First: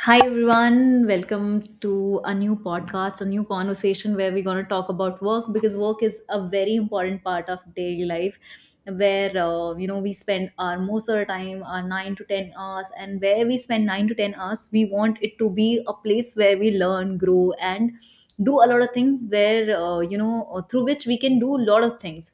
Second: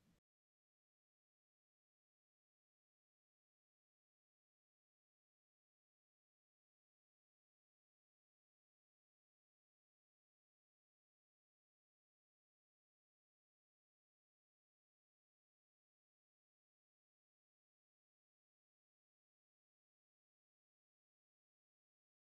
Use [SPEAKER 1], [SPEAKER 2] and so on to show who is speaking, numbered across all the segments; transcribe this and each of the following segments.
[SPEAKER 1] Hi everyone, welcome to a new podcast, a new conversation where we're going to talk about work because work is a very important part of daily life where we spend our most of the time our 9 to 10 hours, and where we spend 9 to 10 hours we want it to be a place where we learn, grow and do a lot of things where through which we can do a lot of things.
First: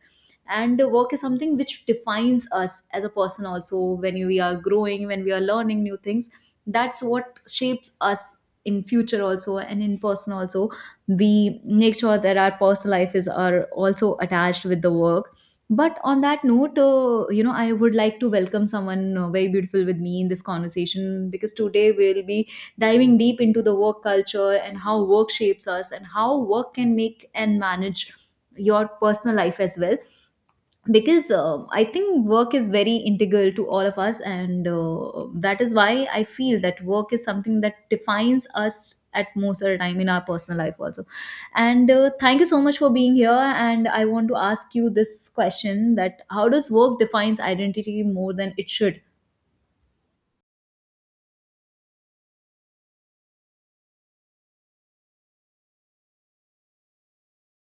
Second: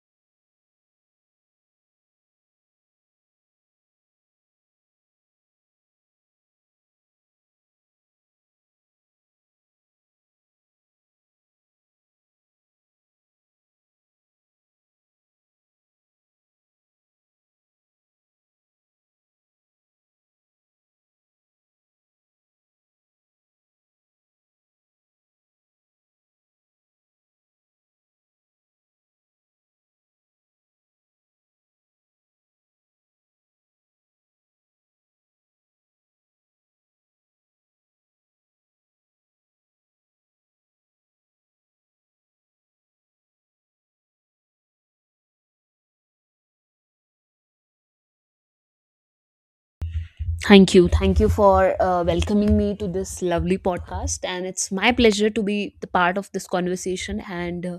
[SPEAKER 1] And the work is something which defines us as a person also, when we are growing, when we are learning new things, that's what shapes us in future also and in person also. We make sure that our personal life is are also attached with the work. But on that note, I would like to welcome someone very beautiful with me in this conversation, because today we'll be diving deep into the work culture and how work shapes us and how work can make and manage your personal life as well. Because I think work is very integral to all of us, and that is why I feel that work is something that defines us at most of the time in our personal life also. And thank you so much for being here, and I want to ask you this question, that how does work defines identity more than it should.
[SPEAKER 2] Thank you. Thank you for welcoming me to this lovely podcast. And it's my pleasure to be the part of this conversation and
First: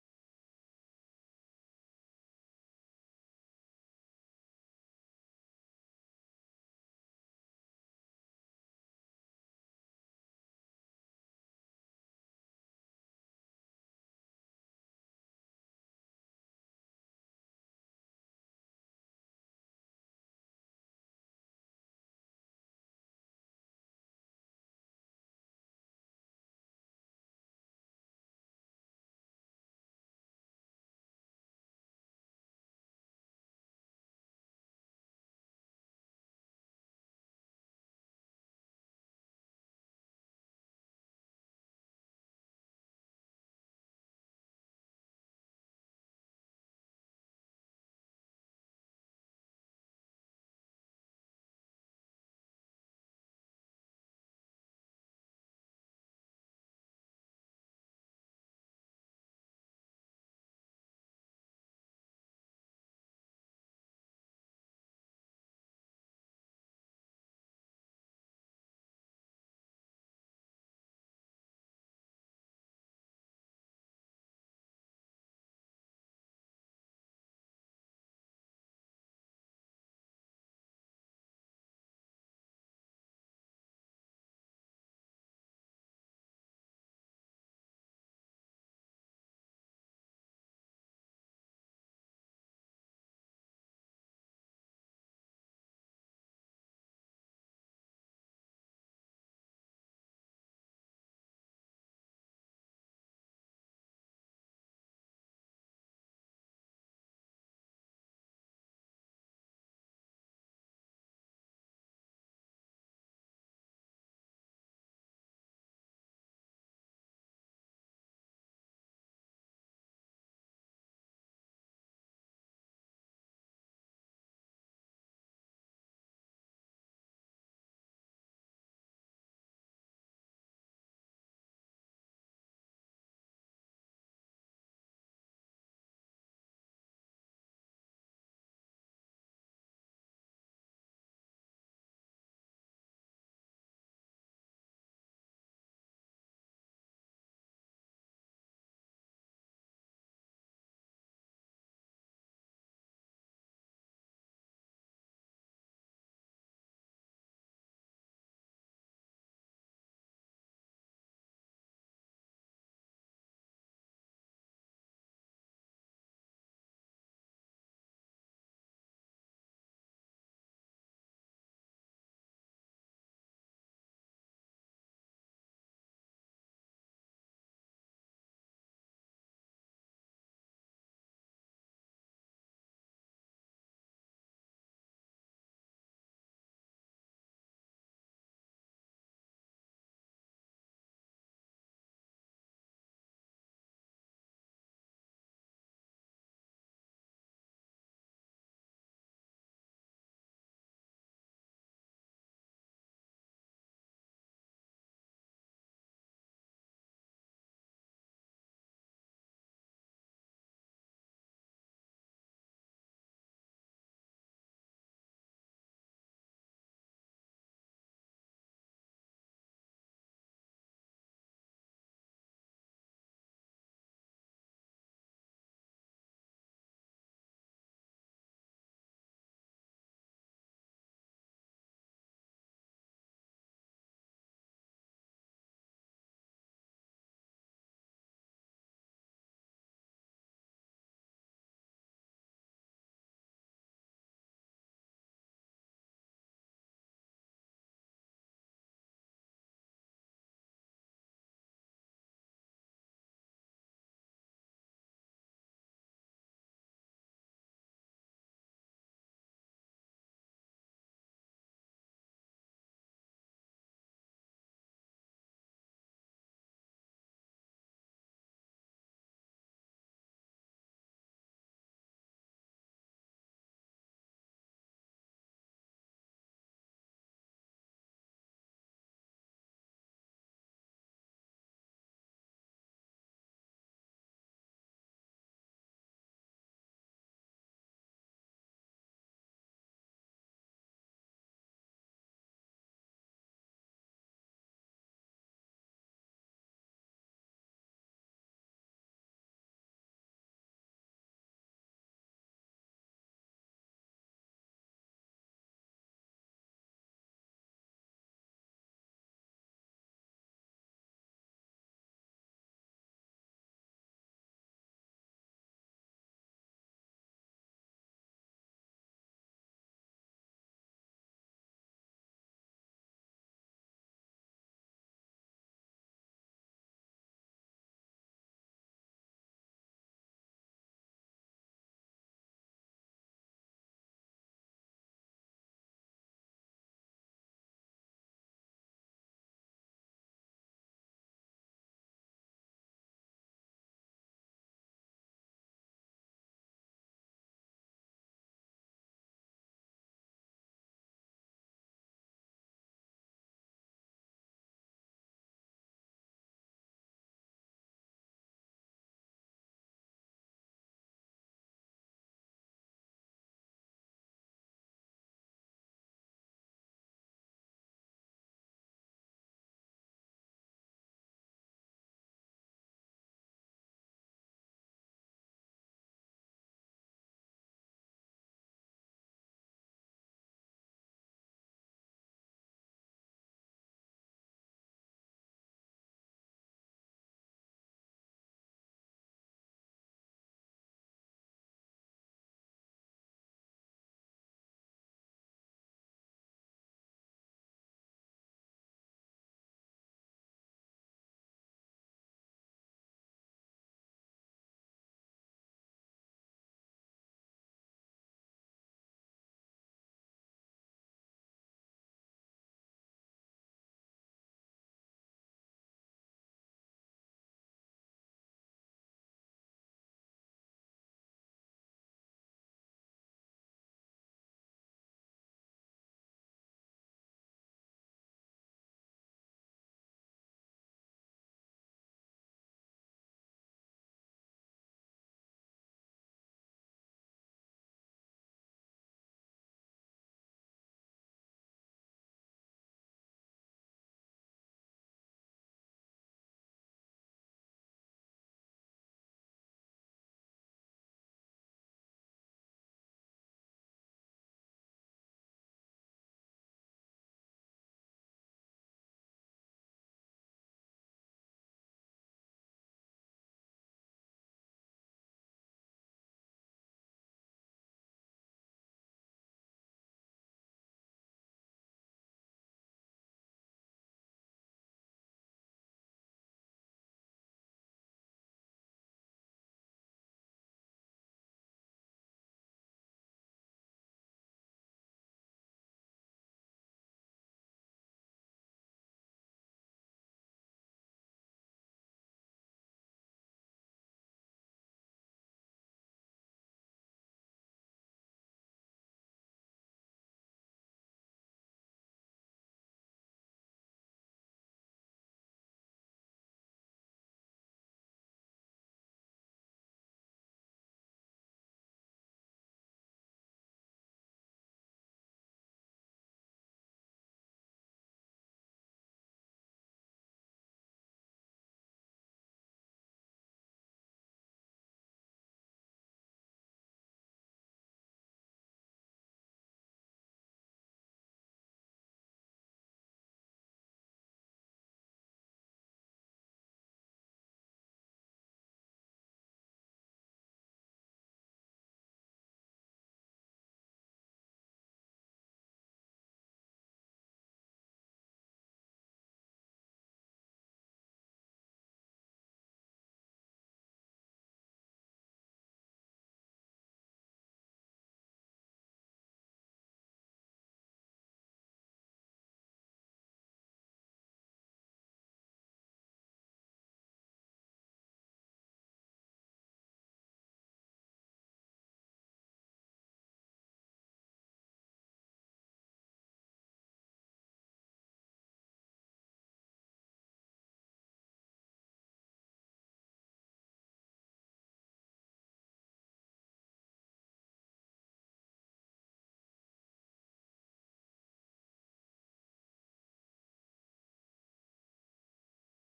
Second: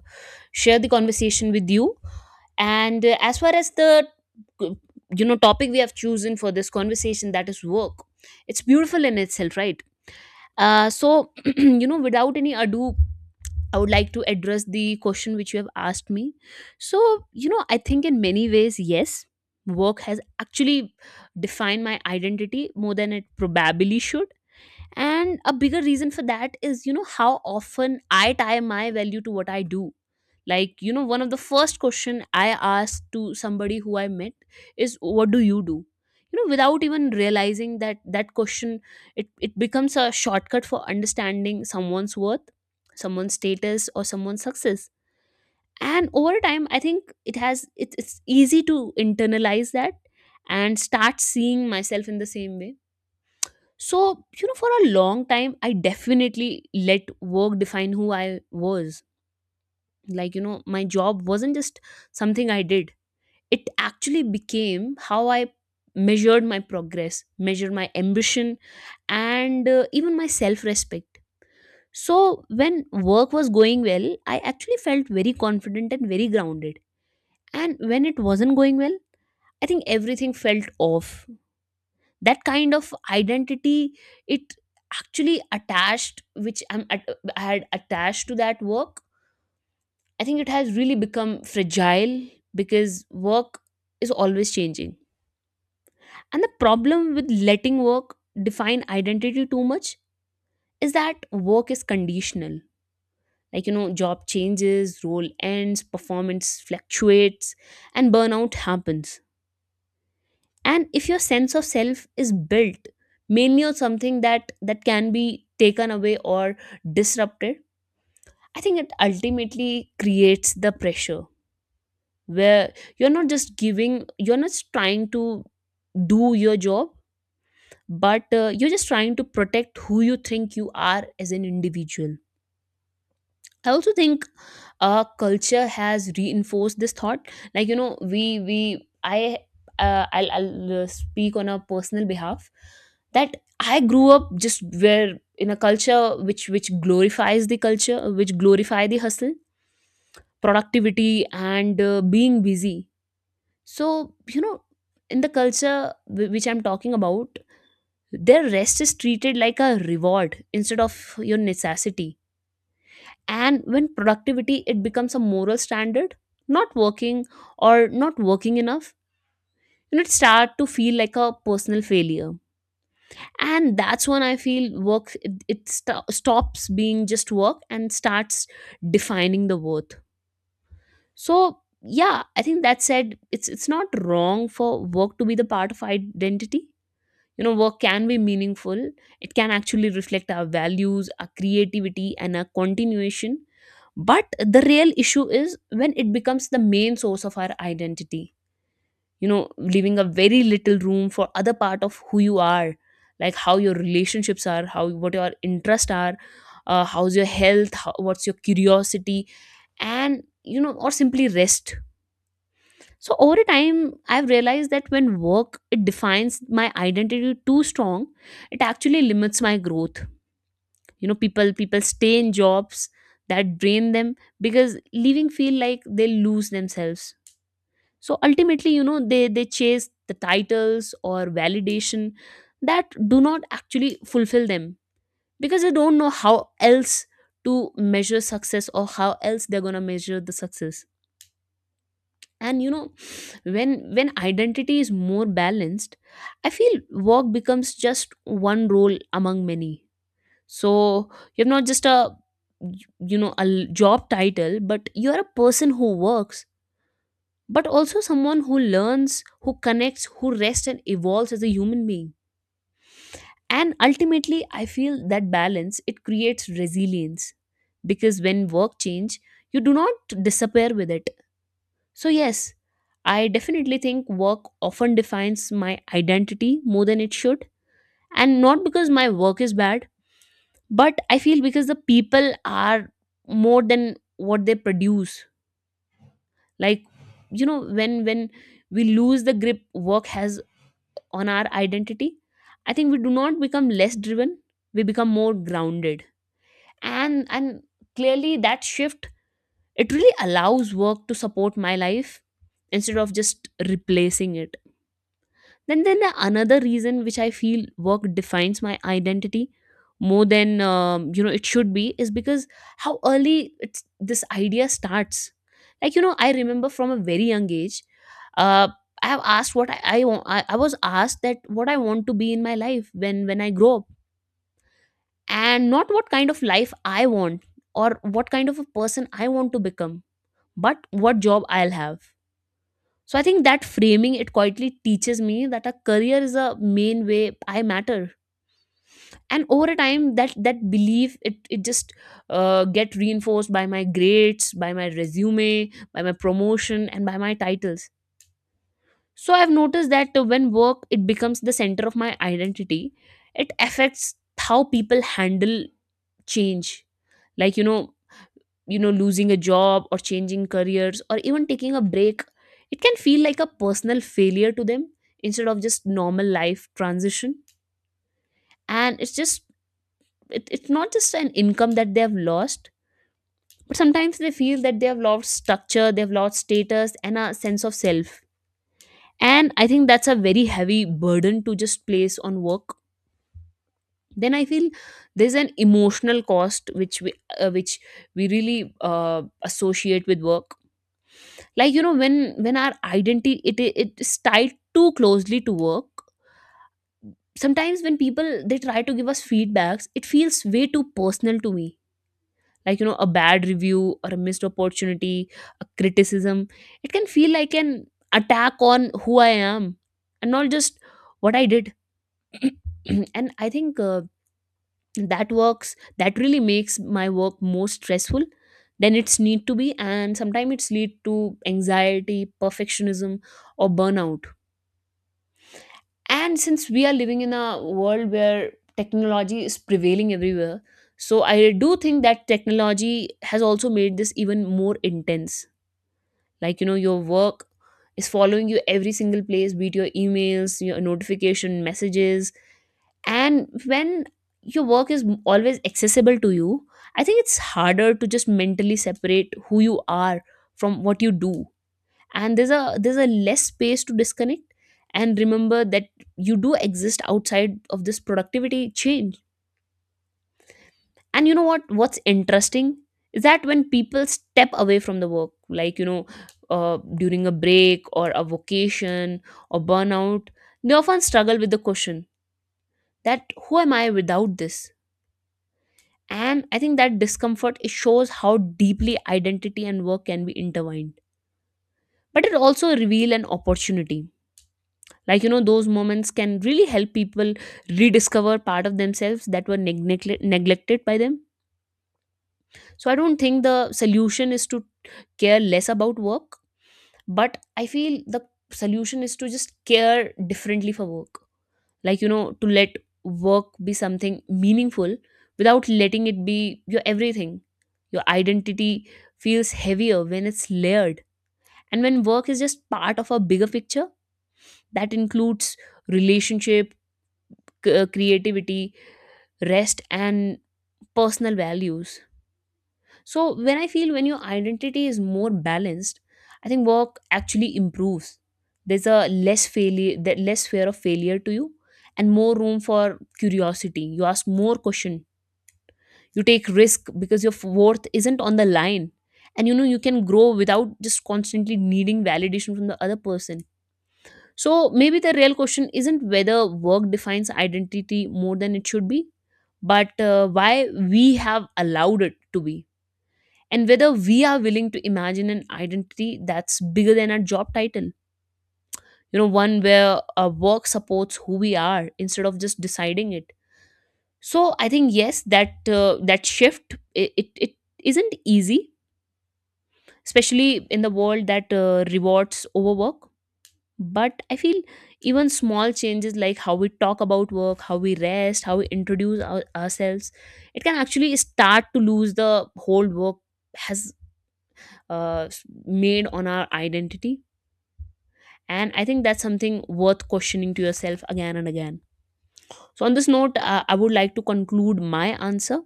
[SPEAKER 2] share the conversation with you. And as far as the uh, topic we have chosen for this conversation, that is work, it's beautiful in itself, right? So without any ado, I would like to address the question which you have asked me. So, I think in many ways, yes, work has actually defined my identity more than it probably should. And a bigger reason for that is, how often I tie my value to what I do. Like, one of the first question I asked to somebody who I met is, what do? You know, without even realizing that that question, it becomes a shortcut for understanding someone's worth, someone's status, or someone's success. And over time, I think it has, it's easy to internalize that and start seeing myself in the same way. So, for a long time, I definitely let work define who I was. Like, my job wasn't just something I did, it actually became how I measured my progress, measured my ambition, and even my self respect. So, when work was going well, I actually felt very confident and very grounded. And when it wasn't going well, I think everything felt off. That kind of identity, it actually attached which I'm at, I had attached to that work. I think it has really become fragile because work is always changing. And the problem with letting work define identity too much is that work is conditional. Like, job changes, role ends, performance fluctuates, and burnout happens. And if your sense of self is built mainly on something that can be taken away or disrupted, I think it ultimately creates the pressure where you're not just giving, you're not trying to do your job, but you're just trying to protect who you think you are as an individual. I also think our culture has reinforced this thought. Like, you know, we I I'll speak on a personal behalf that I grew up just where in a culture which glorify the hustle, productivity, and being busy. So in the culture which I'm talking about, their rest is treated like a reward instead of your necessity. And when productivity, it becomes a moral standard, not working or not working enough, and it start to feel like a personal failure. And that's when I feel work, it stops being just work and starts defining the worth. So yeah, I think that said, it's not wrong for work to be the part of identity. You know, work can be meaningful. It can actually reflect our values, our creativity, and our continuation. But the real issue is when it becomes the main source of our identity. You know, leaving a very little room for other part of who you are, like how your relationships are, how what your interests are, how's your health, how, what's your curiosity, and or simply rest. So over time, I've realized that when work, it defines my identity too strong, it actually limits my growth. You know, people stay in jobs that drain them because leaving feel like they lose themselves. So ultimately, you know, they chase the titles or validation that do not actually fulfill them because they don't know how else to measure success or how else they're gonna measure the success. And when identity is more balanced, I feel work becomes just one role among many. So you're not just a, a job title, but you're a person who works, but also someone who learns, who connects, who rests, and evolves as a human being. And ultimately, I feel that balance, it creates resilience, because when work change, you do not disappear with it. So, yes, I definitely think work often defines my identity more than it should. And not because my work is bad, but I feel because the people are more than what they produce. Like, you know, when we lose the grip work has on our identity, I think we do not become less driven, we become more grounded. And clearly that shift, it really allows work to support my life instead of just replacing it. Then the another reason which I feel work defines my identity more than it should be is because how early it's, this idea starts. Like, I remember from a very young age, uh, I was asked that what I want to be in my life when I grow up, and not what kind of life I want or what kind of a person I want to become, but what job I'll have. So I think that framing, it quietly teaches me that a career is a main way I matter. And over a time, that belief, it just get reinforced by my grades, by my resume, by my promotion, and by my titles. So I've noticed that when work, it becomes the center of my identity, it affects how people handle change. Like, you know, losing a job or changing careers or even taking a break, it can feel like a personal failure to them instead of just normal life transition. And it's just, it's not just an income that they have lost, but sometimes they feel that they have lost structure, they've lost status and a sense of self. And I think that's a very heavy burden to just place on work. Then I feel there's an emotional cost which we really associate with work. Like, you know, when our identity, it is tied too closely to work, sometimes when people they try to give us feedbacks, it feels way too personal to me. Like, a bad review or a missed opportunity, a criticism, it can feel like an attack on who I am, and not just what I did. And I think that works, that really makes my work more stressful than it's need to be, and sometimes it's lead to anxiety, perfectionism, or burnout. And since we are living in a world where technology is prevailing everywhere, so I do think that technology has also made this even more intense. Like, your work is following you every single place, be it your emails, your notification messages. And when your work is always accessible to you, I think it's harder to just mentally separate who you are from what you do. And there's a less space to disconnect and remember that you do exist outside of this productivity change. And what what's interesting is that when people step away from the work, like, during a break or a vacation or burnout, they often struggle with the question that who am I without this? And I think that discomfort, it shows how deeply identity and work can be intertwined. But it also reveal an opportunity. Like, those moments can really help people rediscover part of themselves that were neglected by them. So I don't think the solution is to care less about work, but I feel the solution is to just care differently for work. Like, to let work be something meaningful without letting it be your everything. Your identity feels heavier when it's layered, and when work is just part of a bigger picture that includes relationship, creativity, rest, and personal values. So when I feel when your identity is more balanced, I think work actually improves. There's a less failure, that less fear of failure to you, and more room for curiosity. You ask more question, you take risk because your worth isn't on the line. And you can grow without just constantly needing validation from the other person. So maybe the real question isn't whether work defines identity more than it should be, but why we have allowed it to be, and whether we are willing to imagine an identity that's bigger than our job title. You know, one where our work supports who we are instead of just deciding it. So I think yes, that that shift, it isn't easy, especially in the world that rewards overwork. But I feel even small changes, like how we talk about work, how we rest, how we introduce ourselves, it can actually start to lose the whole work has uh, made on our identity. And I think that's something worth questioning to yourself again and again. So on this note, I would like to conclude my answer.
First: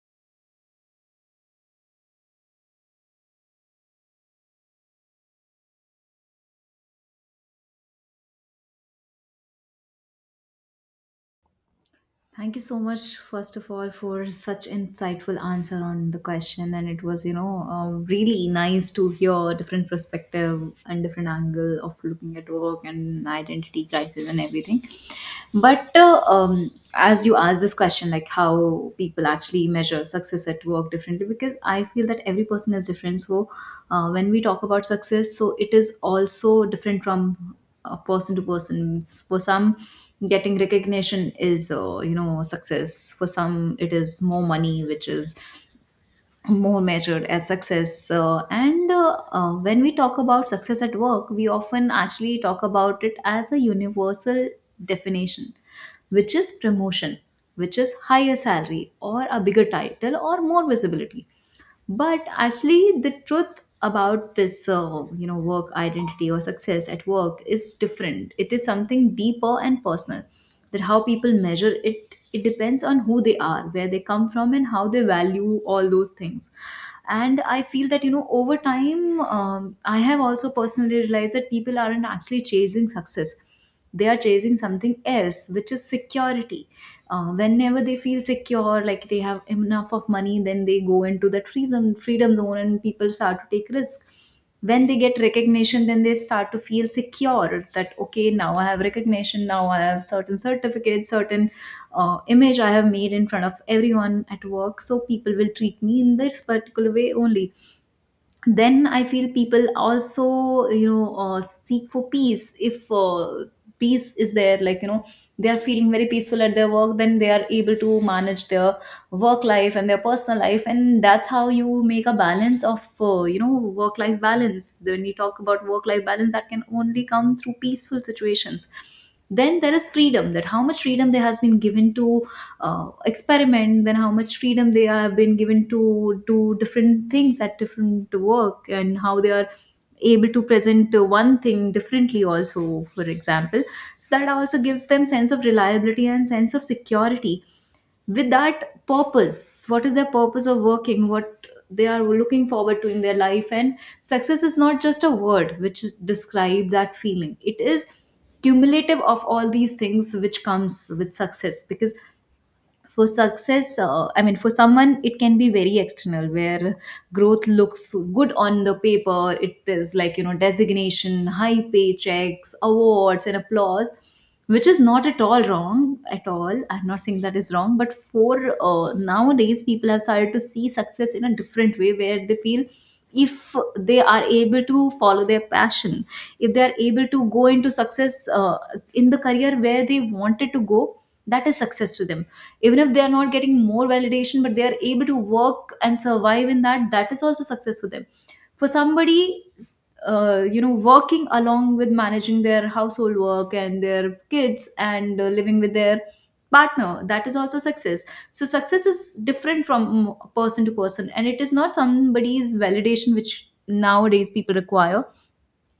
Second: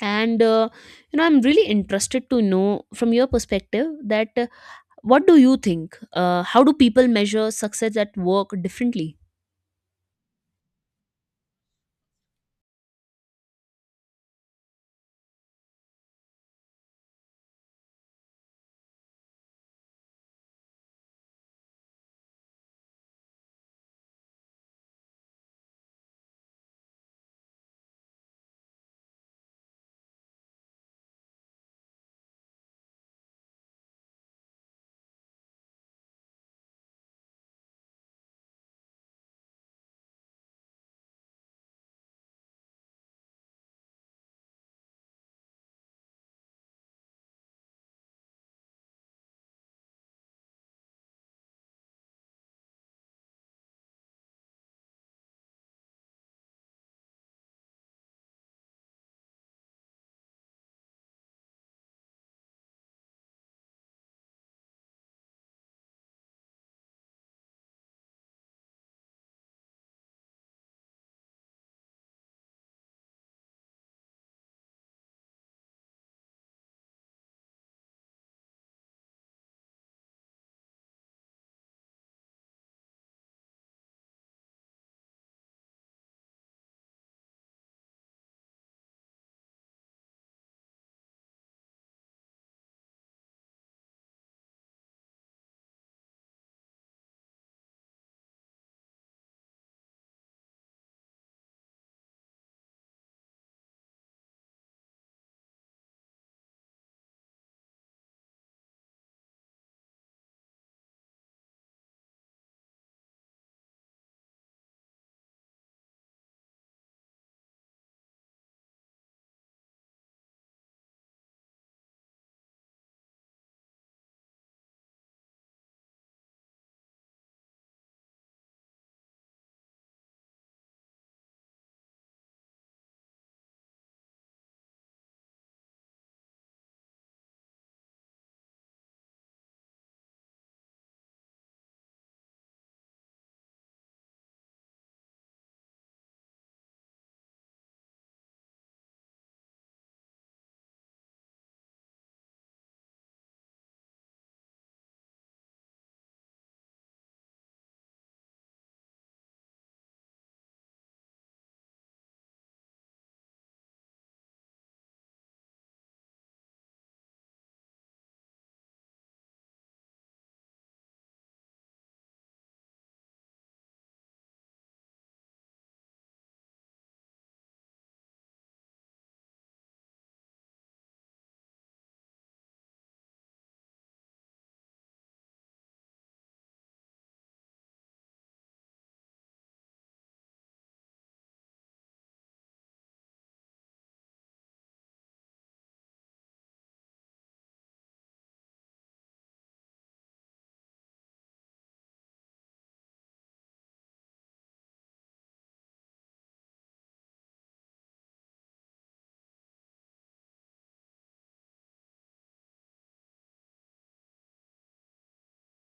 [SPEAKER 2] And I'm really interested to know from your perspective that what do you think, how do people measure success at work differently?
[SPEAKER 1] Thank you so much, first of all, for such insightful answer on the question, and it was, really nice to hear a different perspective and different angle of looking at work and identity crisis and everything. But as you asked this question, like how people actually measure success at work differently, because I feel that every person is different. So when we talk about success, so it is also different from person to person. For some, getting recognition is success. For some, it is more money, which is more measured as success. And When we talk about success at work, we often actually talk about it as a universal definition, which is promotion, which is higher salary or a bigger title or more visibility. But actually the truth about this, work identity or success at work is different. It is something deeper and personal, that how people measure it, it depends on who they are, where they come from and how they value all those things. And I feel that, you know, over time, I have also personally realized that people aren't actually chasing success, they are chasing something else, which is security. Whenever they feel secure, like they have enough of money, then they go into that freedom zone and people start to take risk. When they get recognition, then they start to feel secure, that okay, now I have recognition, now I have certain certificates, certain image I have made in front of everyone at work, so people will treat me in this particular way only. Then I feel people also, you know, seek for peace. If peace is there, like, you know, they are feeling very peaceful at their work, then they are able to manage their work life and their personal life, and that's how you make a balance of, work life balance. When you talk about work life balance, that can only come through peaceful situations. Then there is freedom, that how much freedom they has been given to experiment, then how much freedom they have been given to do different things at different work, and how they are able to present one thing differently also, for example. So that also gives them sense of reliability and sense of security. With that purpose, what is their purpose of working, what they are looking forward to in their life. And success is not just a word which is- describe that feeling, it is cumulative of all these things which comes with success. Because for success, I mean, for someone it can be very external, where growth looks good on the paper. It is, like, you know, designation, high paychecks, awards and applause, which is not at all wrong at all, I'm not saying that is wrong. But for nowadays, people have started to see success in a different way, where they feel if they are able to follow their passion, if they are able to go into success in the career where they wanted to go, that is success to them. Even if they are not getting more validation, but they are able to work and survive in that, that is also success for them. For somebody, working along with managing their household work and their kids and living with their partner, that is also success. So success is different from person to person, and it is not somebody's validation which nowadays people require.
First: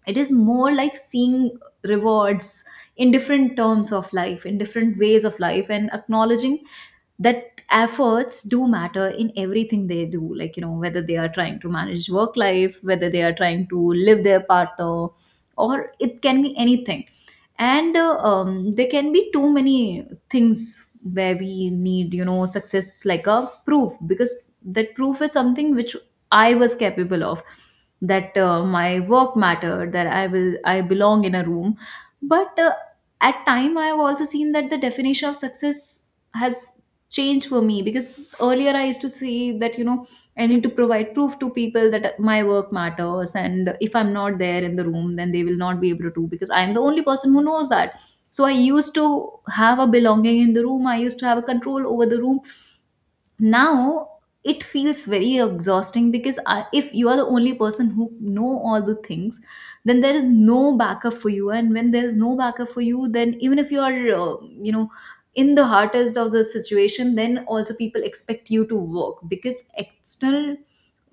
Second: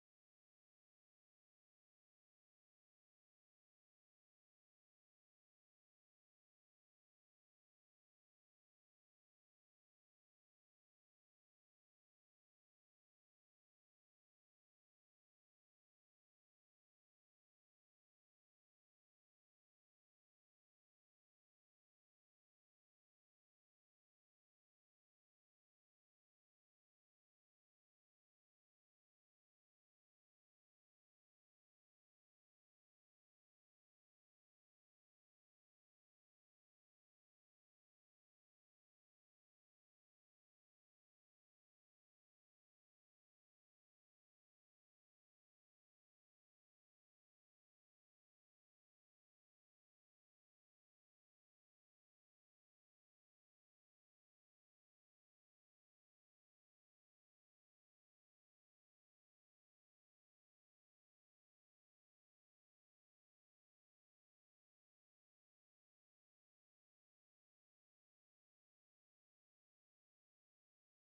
[SPEAKER 1] It is more like seeing rewards in different terms of life, in different ways of life, and acknowledging that efforts do matter in everything they do, like, you know, whether they are trying to manage work life, whether they are trying to live their partner, or it can be anything. And there can be too many things where we need, you know, success like a proof, because that proof is something which I was capable of, that my work mattered, that I belong in a room. But at time, I have also seen that the definition of success has changed for me, because earlier I used to say that, you know, I need to provide proof to people that my work matters, and if I'm not there in the room, then they will not be able to, because I'm the only person who knows that. So I used to have a belonging in the room, I used to have a control over the room. Now it feels very exhausting because if you are the only person who know all the things, then there is no backup for you. And when there is no backup for you, then even if you are, in the hardest of the situation, then also people expect you to work, because external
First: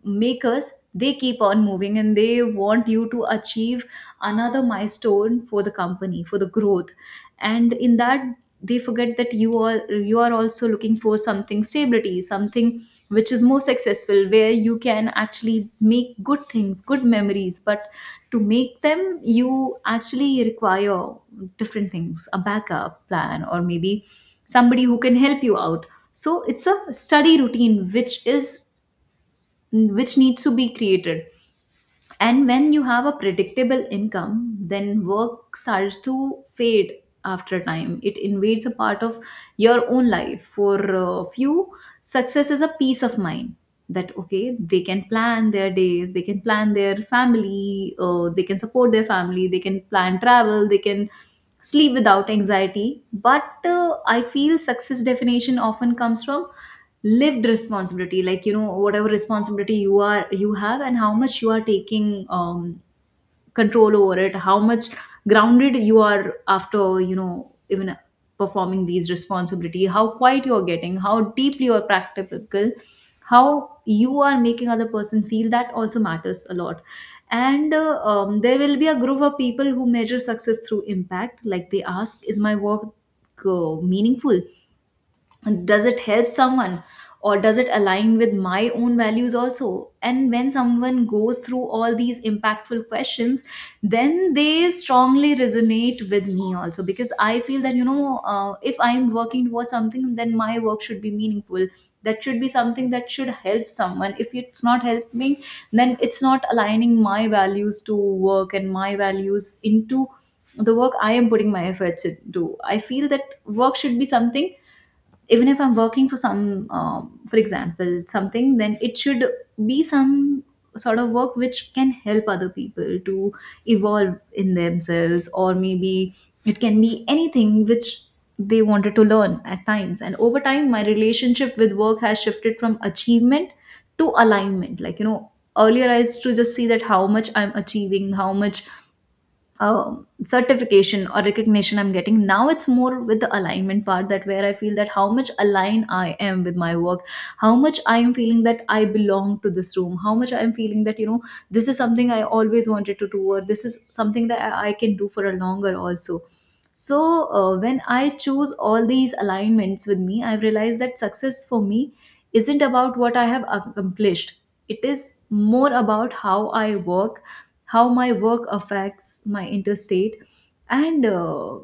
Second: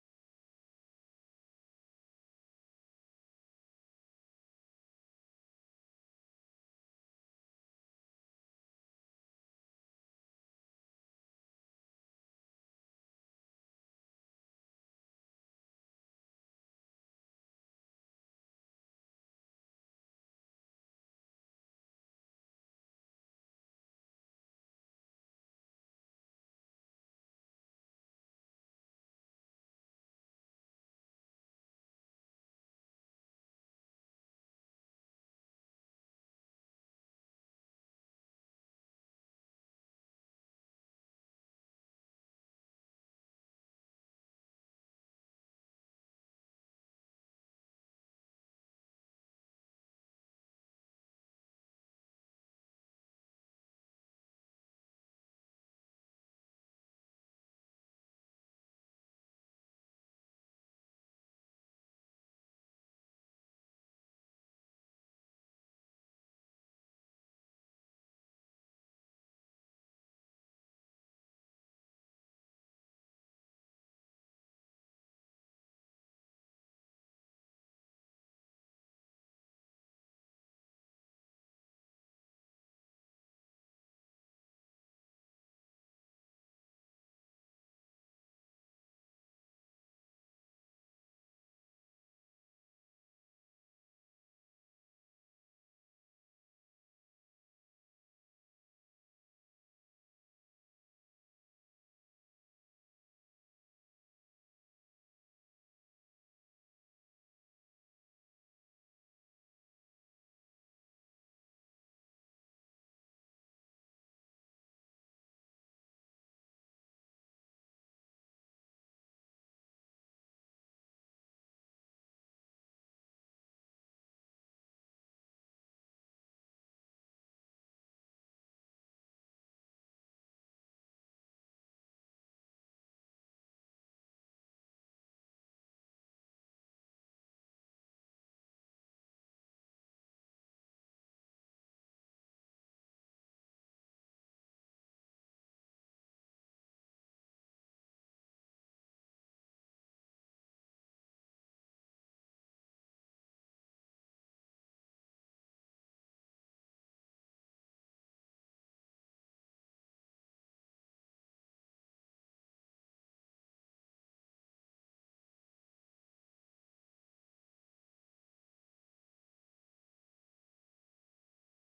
[SPEAKER 1] makers, they keep on moving and they want you to achieve another milestone for the company, for the growth. And in that, they forget that you are also looking for something stability, something which is more successful, where you can actually make good things, good memories. But to make them, you actually require different things, a backup plan, or maybe somebody who can help you out. So it's a study routine which is which needs to be created. And when you have a predictable income, then work starts to fade. After a time, it invades a part of your own life. For a few, success is a peace of mind, that okay, they can plan their days, they can plan their family, they can support their family, they can plan travel, they can sleep without anxiety. But I feel success definition often comes from lived responsibility, like, you know, whatever responsibility you are you have and how much you are taking, control over it, how much grounded you are after, you know, even performing these responsibility, how quiet you are getting, how deeply you are practical, how you are making other person feel, that also matters a lot. And there will be a group of people who measure success through impact, like they ask, is my work meaningful, does it help someone, or does it align with my own values also. And when someone goes through all these impactful questions, then they strongly resonate with me also, because I feel that, you know, if I'm working towards something, then my work should be meaningful. That should be something that should help someone. If it's not helping, then it's not aligning my values to work and my values into the work I am putting my efforts into. I feel that work should be something, even if I'm working for some, for example something, then it should be some sort of work which can help other people to evolve in themselves, or maybe it can be anything which they wanted to learn at times. And over time, my relationship with work has shifted from achievement to alignment. Like, you know, earlier I used to just see that how much I'm achieving, how much certification or recognition I'm getting. Now it's more with the alignment part, that where I feel that how much aligned I am with my work, how much I am feeling that I belong to this room, how much I am feeling that, you know, this is something I always wanted to do, or this is something that I can do for a longer also. So when I choose all these alignments with me, I've realized that success for me isn't about what I have accomplished. It is more about how I work, how my work affects my interstate, and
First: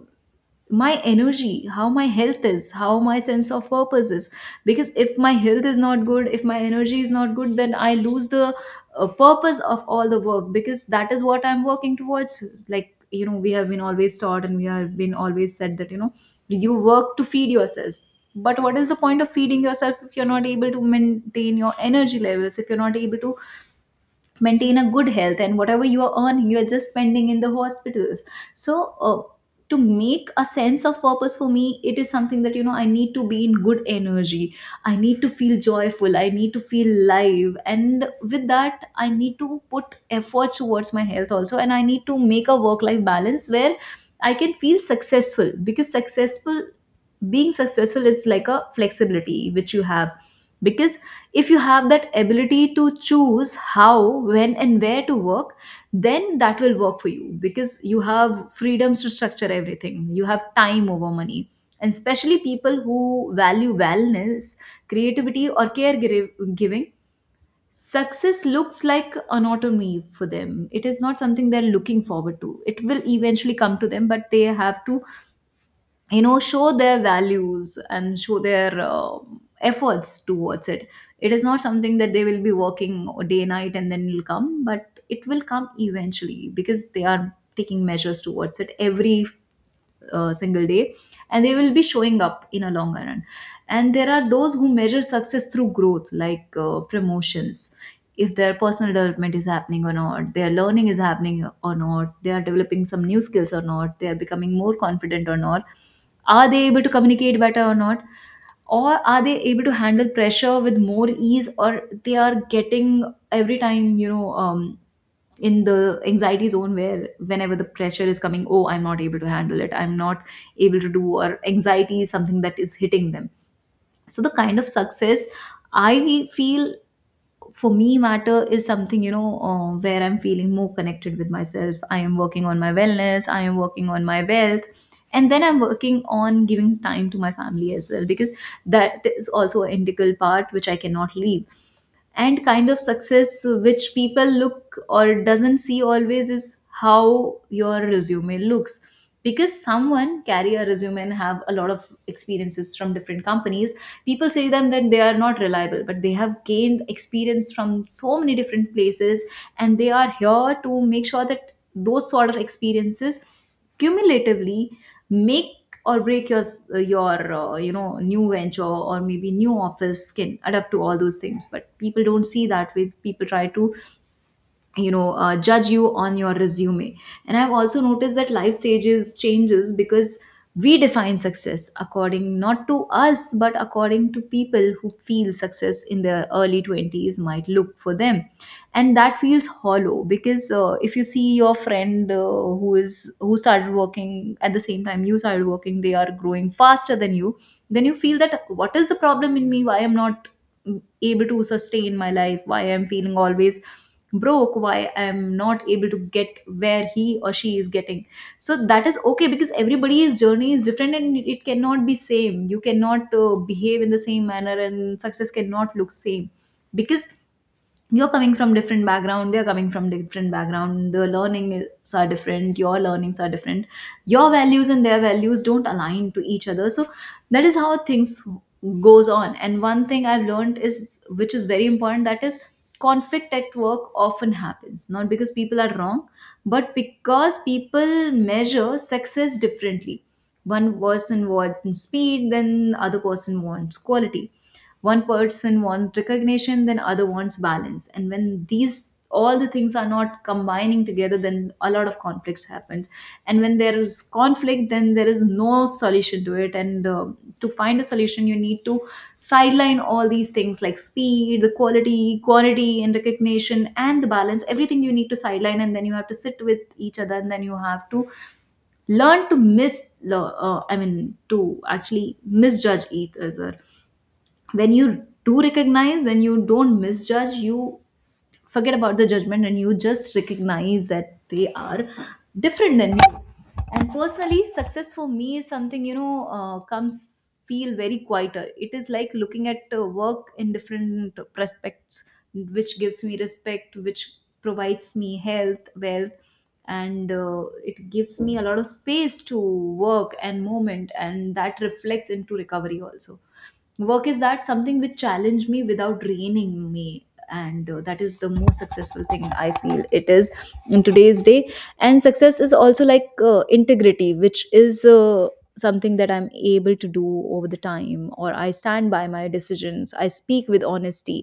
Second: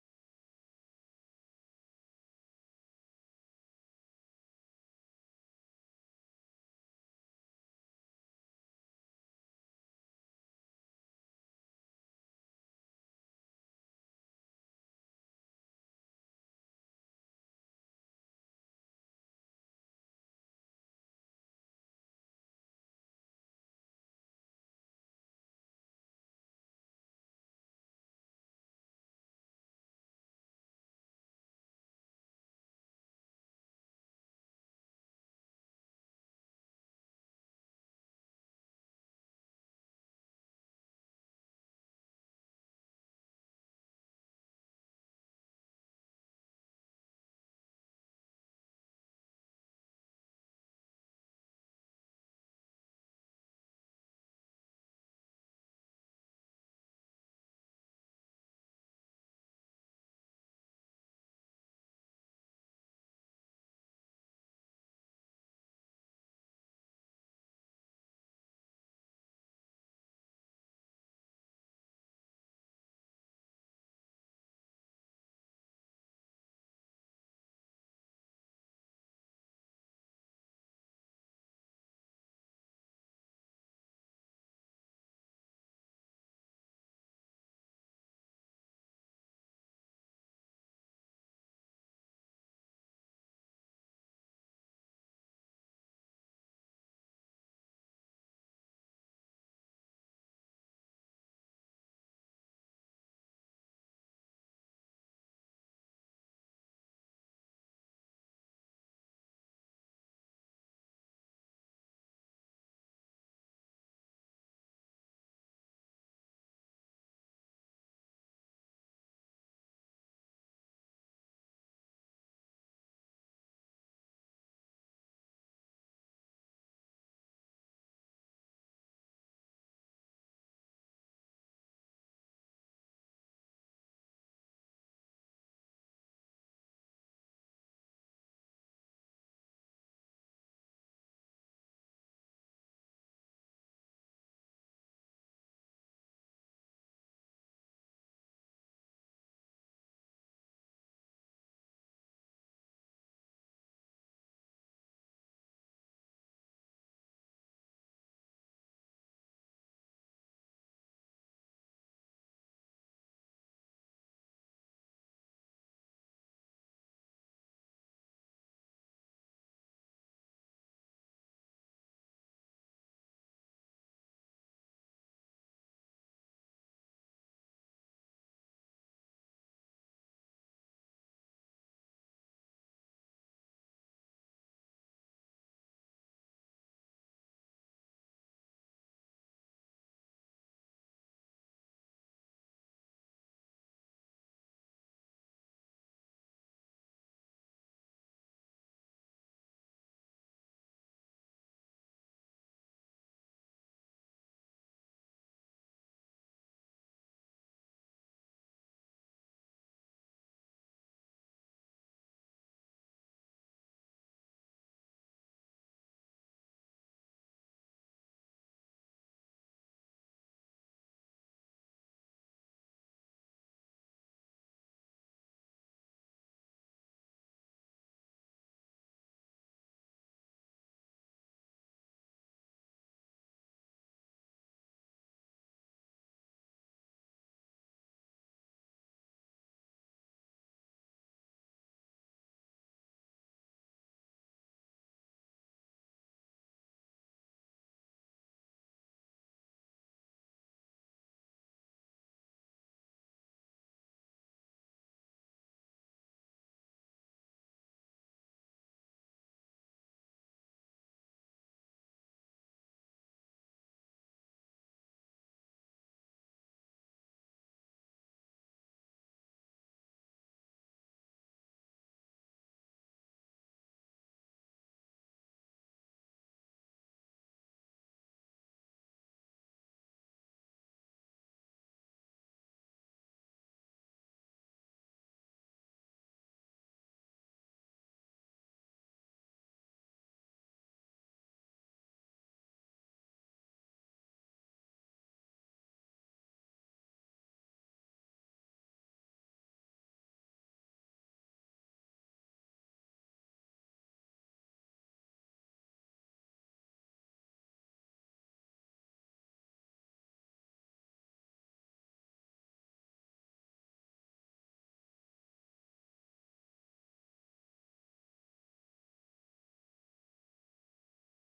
[SPEAKER 1] my energy, how my health is, how my sense of purpose is. Because if my health is not good, if my energy is not good, then I lose the purpose of all the work, because that is what I'm working towards. Like, you know, we have been always taught and we have been always said that, you know, you work to feed yourselves, but what is the point of feeding yourself if you're not able to maintain your energy levels, if you're not able to maintain a good health and whatever you are earning you are just spending in the hospitals. So to make a sense of purpose for me, it is something that, you know, I need to be in good energy, I need to feel joyful, I need to feel live, and with that I need to put effort towards my health also, and I need to make a work life balance where I can feel successful, because successful, being successful is like a flexibility which you have. Because if you have that ability to choose how, when and where to work, then that will work for you, because you have freedoms to structure everything, you have time over money. And especially people who value wellness, creativity or caregiving, success looks like an autonomy for them. It is not something they're looking forward to, it will eventually come to them, but they have to, you know, show their values and show their efforts towards it. It is not something that they will be working day night and then it'll come, but it will come eventually because they are taking measures towards it every single day, and they will be showing up in a longer run. And there are those who measure success through growth, like promotions, if their personal development is happening or not, their learning is happening or not, they are developing some new skills or not, they are becoming more confident or not, are they able to communicate better or not? Or are they able to handle pressure with more ease, or they are getting every time, you know, in the anxiety zone where whenever the pressure is coming, oh, I'm not able to handle it, I'm not able to do, or anxiety is something that is hitting them. So the kind of success I feel for me matter is something, you know, where I'm feeling more connected with myself, I am working on my wellness, I am working on my wealth, and then I'm working on giving time to my family as well, because that is also an integral part which I cannot leave. And kind of success which people look or doesn't see always is how your resume looks, because someone carry a resume and have a lot of experiences from different companies, people say them that they are not reliable, but they have gained experience from so many different places, and they are here to make sure that those sort of experiences cumulatively make or break your your you know, new venture, or maybe new office can adapt to all those things. But people don't see that way, people try to, you know, judge you on your resume. And I've also noticed that life stages changes, because we define success according not to us but according to people who feel success in their early 20s might look for them. And that feels hollow, because if you see your friend, who started working at the same time you started working, they are growing faster than you, then you feel that what is the problem in me, why I'm not able to sustain my life, why I'm feeling always broke, why I'm not able to get where he or she is getting. So that is okay, because everybody's journey is different and it cannot be same. You cannot behave in the same manner and success cannot look same, because you're coming from different background, they're coming from different background, the learnings are different, your learnings are different, your values and their values don't align to each other. So that is how things goes on. And one thing I've learned is, which is very important, that is, conflict at work often happens not because people are wrong, but because people measure success differently. One person wants speed, then other person wants quality, one person wants recognition, then other wants balance, and when these all the things are not combining together, then a lot of conflicts happens. And when there is conflict, then there is no solution to it, and to find a solution you need to sideline all these things, like speed, the quality, quantity and recognition and the balance, everything you need to sideline, and then you have to sit with each other, and then you have to learn to miss the I mean, to actually misjudge each other. When you do recognize, then you don't misjudge, you forget about the judgment and you just recognize that they are different than you. And personally, success for me is something, you know, comes feel very quieter. It is like looking at work in different prospects, which gives me respect, which provides me health, wealth, and it gives me a lot of space to work and moment, and that reflects into recovery also. Work is that something which challenge me without draining me, and that is the most successful thing I feel it is in today's day. And success is also like integrity, which is something that I'm able to do over the time, or I stand by my decisions, I speak with honesty,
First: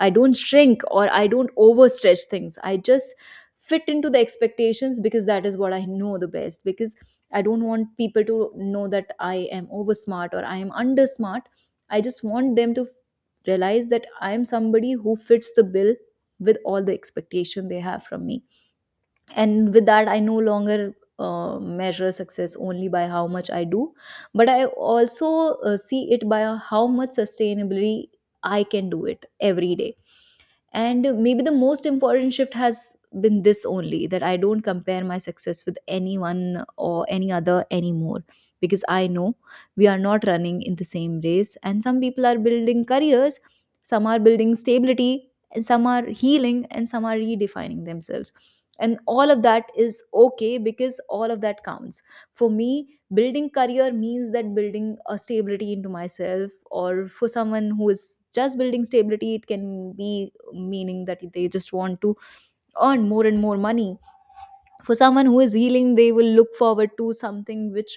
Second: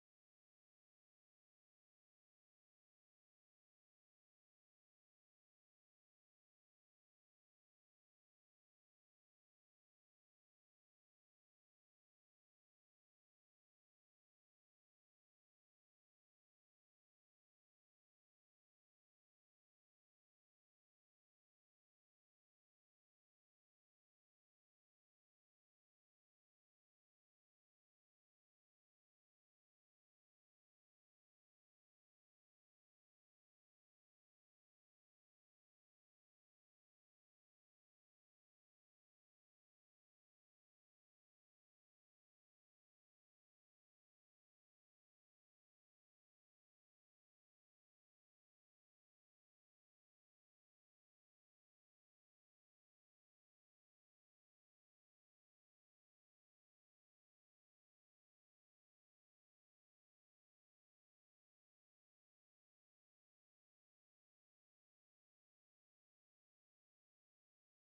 [SPEAKER 1] I don't shrink or I don't overstretch things, I just fit into the expectations, because that is what I know the best. Because I don't want people to know that I am over smart or I am under smart, I just want them to realize that I'm somebody who fits the bill with all the expectation they have from me. And with that, I no longer measure success only by how much I do, but I also see it by how much sustainability I can do it every day. And maybe the most important shift has been this only, that I don't compare my success with anyone or any other anymore, because I know we are not running in the same race. And some people are building careers, some are building stability, and some are healing, and some are redefining themselves, and all of that is okay, because all of that counts. For me, building career means that building a stability into myself, or for someone who is just building stability, it can be meaning that they just want to earn more and more money. For someone who is healing, they will look forward to something which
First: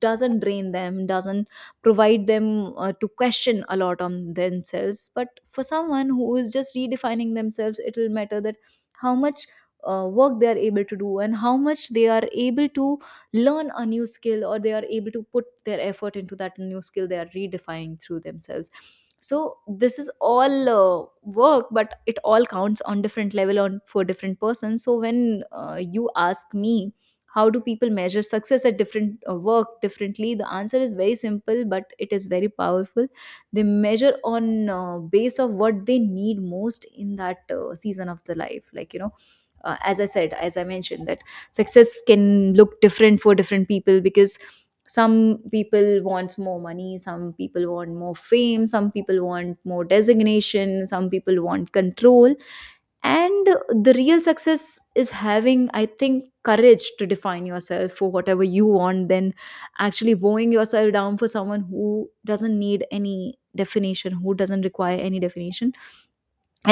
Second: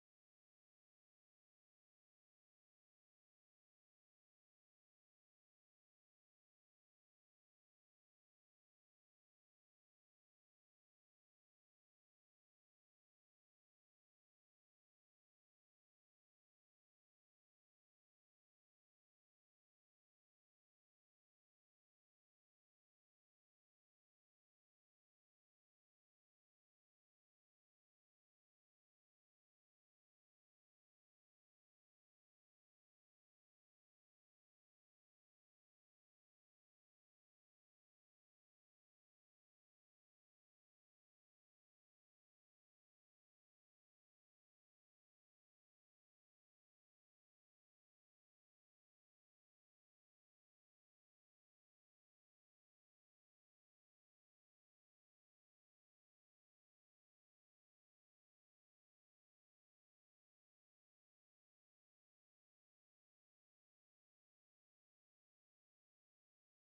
[SPEAKER 1] doesn't drain them, doesn't provide them to question a lot on themselves. But for someone who is just redefining themselves, it will matter that how much work they are able to do and how much they are able to learn a new skill, or they are able to put their effort into that new skill, they are redefining through themselves. So this is all work, but it all counts on different level on for different persons. So when you ask me how do people measure success at different work differently, the answer is very simple, but it is very powerful. They measure on base of what they need most in that season of the life. Like, you know, as I said, as I mentioned, that success can look different for different people, because some people want more money, some people want more fame, some people want more designation, some people want control. And the real success is having, I think, courage to define yourself for whatever you want, then actually bowing yourself down for someone who doesn't need any definition, who doesn't require any definition.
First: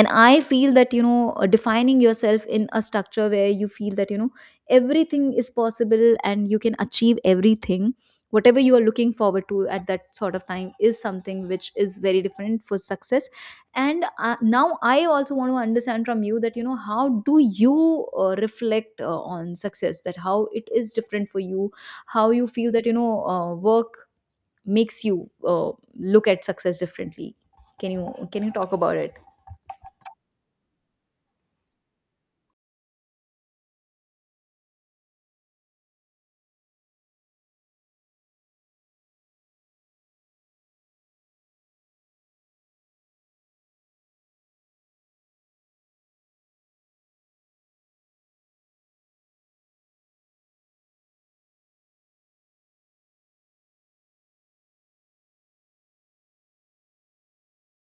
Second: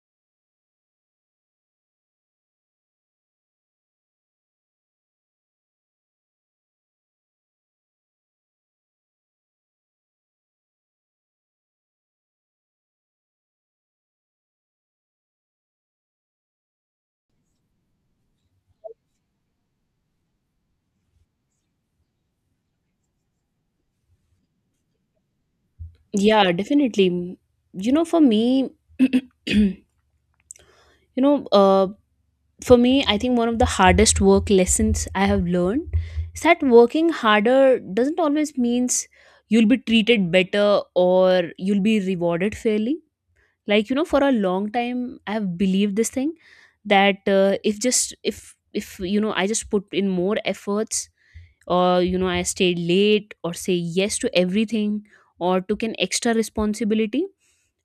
[SPEAKER 1] And I feel that, you know, defining yourself in a structure where you feel that, you know, everything is possible and you can achieve everything, whatever you are looking forward to at that sort of time, is something which is very different for success. And now I also want to understand from you that, you know, how do you reflect on success, that how it is different for you, how you feel that, you know, work makes you uh, look at
[SPEAKER 2] Yeah,
[SPEAKER 1] success
[SPEAKER 2] definitely.
[SPEAKER 1] differently.
[SPEAKER 2] Mm.
[SPEAKER 1] can
[SPEAKER 2] You know,
[SPEAKER 1] you
[SPEAKER 2] for
[SPEAKER 1] can you
[SPEAKER 2] me,
[SPEAKER 1] talk about it?
[SPEAKER 2] you know, for me, I think one of the hardest work lessons I have learned is that working harder doesn't always means you'll be treated better or you'll be rewarded fairly. Like, for a long time I have believed this thing that if I just put in more efforts, or I stay late, or say yes to everything, or took an extra responsibility,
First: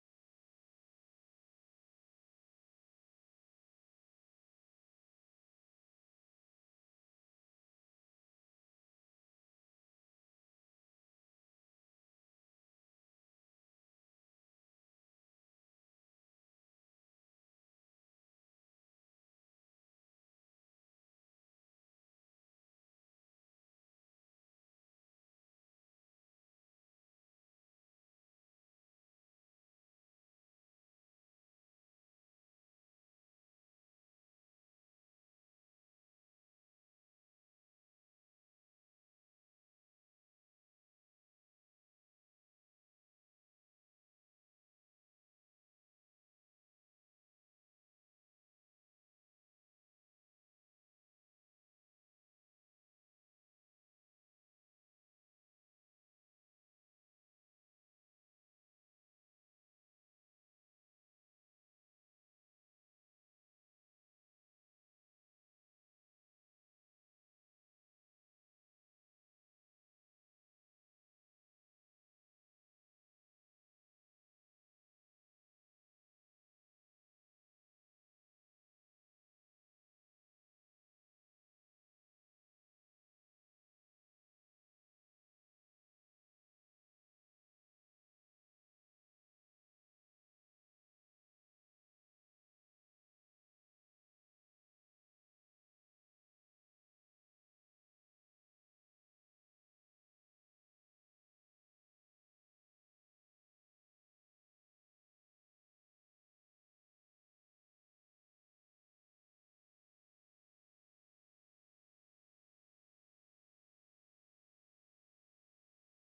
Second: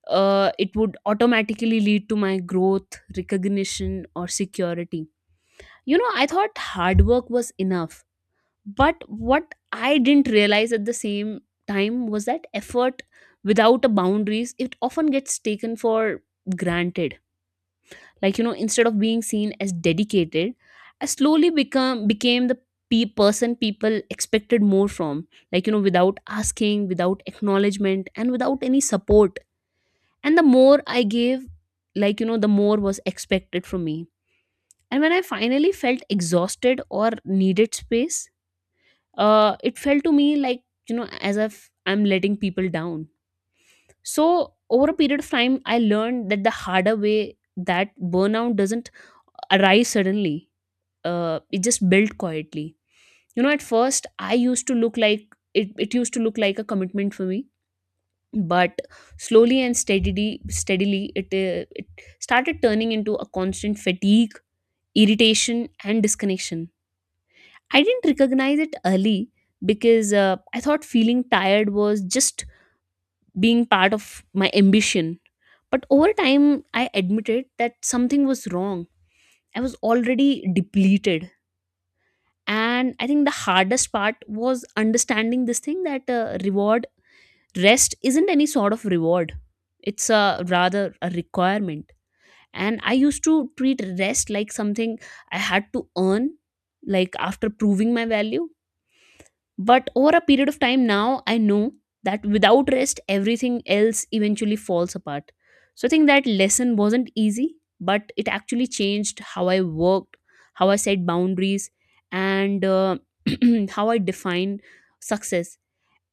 [SPEAKER 2] it would automatically lead to my growth, recognition, or security. You know, I thought hard work was enough. But what I didn't realize at the same time was that effort without a boundaries, it often gets taken for granted. Like, instead of being seen as dedicated, I slowly become became the person people expected more from, like, without asking, without acknowledgement, and without any support. And the more I gave, like, the more was expected from me. And when I finally felt exhausted or needed space, it felt to me like, as if I'm letting people down. So over a period of time, I learned that the harder way, that burnout doesn't arise suddenly, it just built quietly. You know, at first I used to look like, it used to look like a commitment for me. But slowly and steadily, it started turning into a constant fatigue, irritation, and disconnection. I didn't recognize it early because I thought feeling tired was just being part of my ambition. But over time, I admitted that something was wrong. I was already depleted. And I think the hardest part was understanding this thing that rest isn't any sort of reward, it's a, rather a requirement. And I used to treat rest like something I had to earn, like after proving my value. But over a period of time now, I know that without rest, everything else eventually falls apart. So I think that lesson wasn't easy, but it actually changed how I worked, how I set boundaries, and how I define success.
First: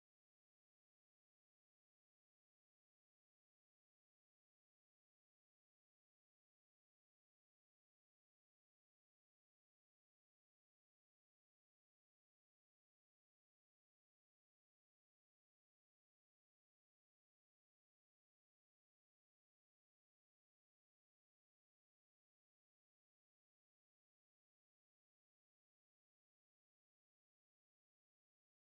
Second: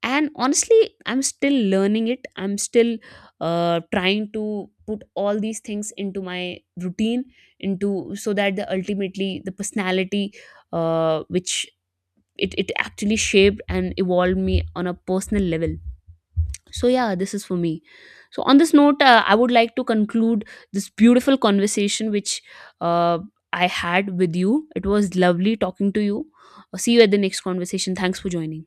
[SPEAKER 2] And honestly, I'm still learning it. I'm still trying to put all these things into my routine, into so that the ultimately the personality which, it actually shaped and evolved me on a personal level. So yeah, this is for me. So on this note, I would like to conclude this beautiful conversation which uh, I had with you. It was lovely talking to you. See you at the next conversation. Thanks for joining.